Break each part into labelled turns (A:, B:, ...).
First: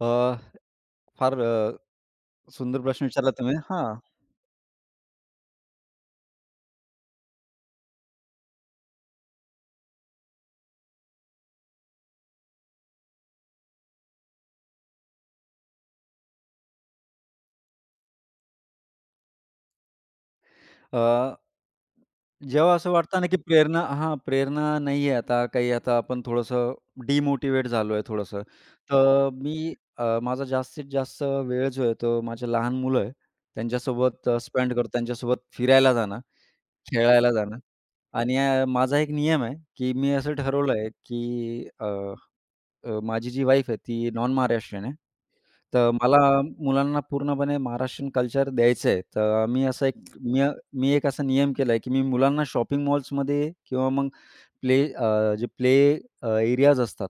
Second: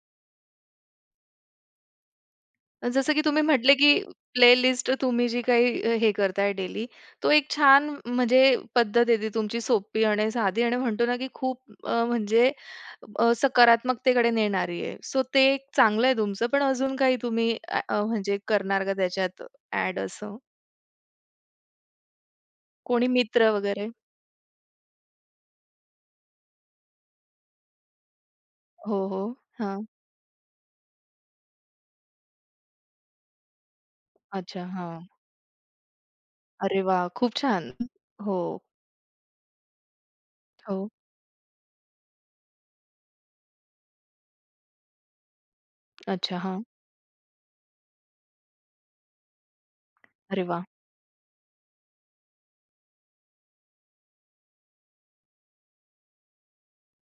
A: अ, फार अ, सुंदर
B: अ,
A: प्रश्न
B: जसं, की
A: विचारला
B: तुम्ही
A: तुम्ही.
B: म्हटले,
A: हा.
B: की प्लेलिस्ट तुम्ही जी काही हे करताय डेली, तो एक छान म्हणजे पद्धत आहे ती तुमची, सोपी आणि साधी आणि म्हणतो ना, की खूप अ, म्हणजे अ, सकारात्मकतेकडे नेणारी आहे. सो ते एक चांगलंय तुमचं, पण अजून काही तुम्ही अ, म्हणजे करणार का त्याच्यात अ‍ॅड असं?
A: अ, जेव्हा असं
B: कोणी
A: वाटतं ना, की
B: मित्र
A: प्रेरणा
B: वगैरे.
A: हां, प्रेरणा नाही आहे आता काही, आता आपण थोडंसं डिमोटिवेट झालो आहे थोडंसं,
B: हो, हो,
A: तर मी
B: हां.
A: अ, माझा जास्तीत जास्त वेळ जो आहे, तो माझ्या लहान मुलं आहे त्यांच्यासोबत अ,
B: अच्छा,
A: स्पेंड करतो,
B: हां.
A: त्यांच्यासोबत फिरायला जाणं,
B: अरे वाह!
A: खेळायला
B: खूप
A: जाणं
B: छान.
A: आणि
B: हो.
A: अ, माझा एक नियम आहे, की मी असं ठरवलं
B: हो.
A: आहे, अ, अ, माझी जी वाईफ आहे ती नॉन-महाराष्ट्रीयन आहे, तर मला
B: अच्छा, हां.
A: मुलांना पूर्णपणे महाराष्ट्रीयन कल्चर द्यायचं आहे, तर मी असं एक मी
B: अरे वाह!
A: मी एक असा नियम केला आहे, की मी मुलांना शॉपिंग मॉल्समध्ये किंवा मग प्ले अ, जे प्ले अ, एरियाज असतात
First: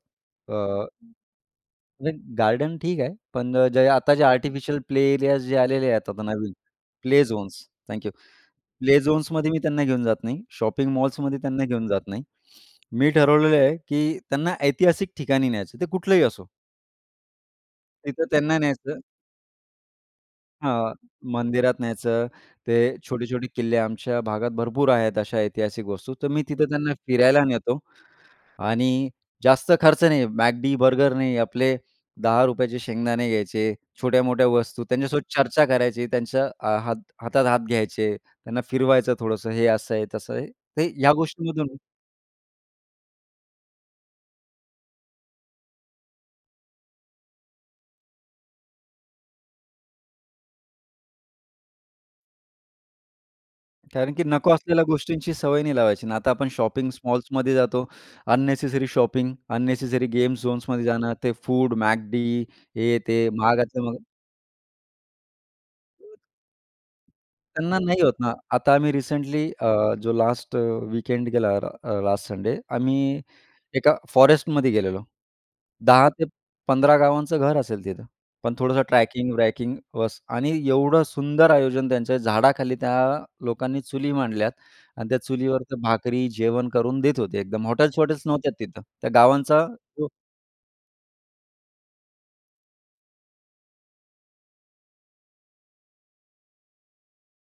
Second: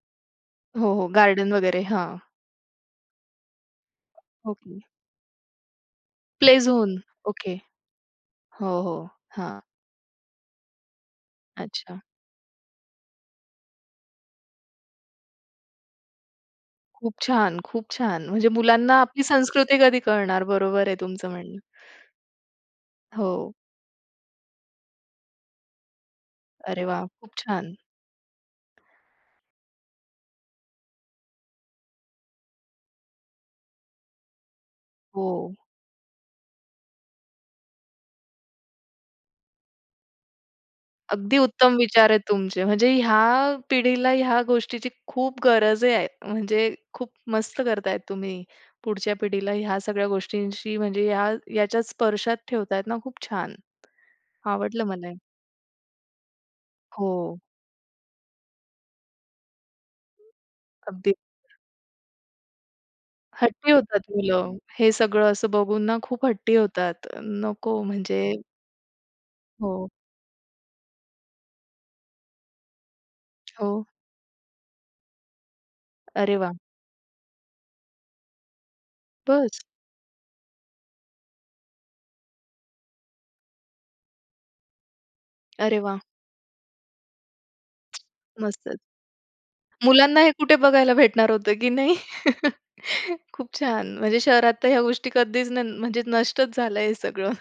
A: अ,
B: हो, हो, गार्डन वगैरे.
A: नाही
B: हां.
A: गार्डन ठीक आहे, पण आता जे आर्टिफिशियल
B: ओके.
A: प्ले एरियाज जे आलेले आहेत, आता नवीन
B: play zone.
A: Play
B: okay.
A: Zones, thank you,
B: हो,
A: प्ले
B: हो.
A: झोन्समध्ये मी
B: हां.
A: त्यांना घेऊन जात नाही, शॉपिंग मॉल्समध्ये त्यांना घेऊन
B: अच्छा.
A: जात नाही. मी ठरवलेलं आहे, की त्यांना ऐतिहासिक ठिकाणी न्यायचं आहे, ते कुठलंही असो.
B: खूप छान, खूप
A: तिथं
B: छान. म्हणजे
A: त्यांना न्यायचं.
B: मुलांना आपली संस्कृती कधी कळणार, बरोबर आहे
A: हां,
B: तुमचं म्हणणं.
A: मंदिरात न्यायचं, ते छोटे-छोटे
B: हो.
A: किल्ले आमच्या भागात भरपूर आहेत. अशा ऐतिहासिक वस्तू, तर मी तिथं
B: अरे
A: त्यांना
B: वाह! खूप
A: फिरायला
B: छान.
A: नेतो आणि जास्त खर्च नाही, McD, बर्गर नाही. आपले 10 रुपयाचे शेंगदाणे घ्यायचे, छोट्या-मोठ्या वस्तू त्यांच्यासोबत
B: हो.
A: चर्चा करायची, त्यांच्या अ, हात हातात हात घ्यायचे, त्यांना फिरवायचं थोडंसं हे असं आहे तसं आहे ते ह्या
B: अगदी
A: गोष्टींमधून
B: उत्तम विचार आहेत तुमचे, म्हणजे ह्या पिढीला ह्या गोष्टीची खूप गरज आहे, म्हणजे खूप मस्त करताय तुम्ही. पुढच्या पिढीला ह्या सगळ्या गोष्टींशी, म्हणजे ह्या ह्याच्यात स्पर्शात ठेवतायेत ना, खूप छान.
A: कारण की नको
B: आवडलं
A: असलेल्या
B: मला हे.
A: गोष्टींची सवय नाही लावायची. आता आपण शॉपिंग
B: हो.
A: मॉल्समध्ये जातो, अननेसेसरी शॉपिंग, अननेसेसरी गेम झोन्समध्ये जाणं,
B: अगदी.
A: ते फूड McD हे ते
B: हट्टी
A: महागाचं मग
B: होतात मुलं, हे सगळं असं बघून ना खूप हट्टी होतात.
A: त्यांना
B: नको
A: नाही होत ना.
B: म्हणजे
A: आता आम्ही रिसेंटली
B: हो.
A: अ, जो लास्ट वीकेंड गेला, अ, लास्ट संडे आम्ही
B: हो.
A: एका फॉरेस्टमध्ये गेलेलो. 10 ते
B: अरे वाह!
A: 15 गावांचं घर असेल तिथं पण थोडंसं
B: बस.
A: ट्रॅकिंग-ब्रॅकिंग बस आणि एवढं सुंदर आयोजन त्यांच्या झाडाखाली त्या लोकांनी चुली मांडल्यात आणि त्या चुलीवर तर
B: अरे वाह!
A: भाकरी जेवण करून देत होते, एकदम हॉटेल्स वॉटेल्स नव्हत्या
B: मस्तच.
A: तिथं. त्या गावांचा
B: मुलांना हे कुठे बघायला भेटणार होतं की नाही खूप छान, म्हणजे शहरात तर ह्या गोष्टी कधीच न म्हणजे नष्टच झालंय हे सगळं.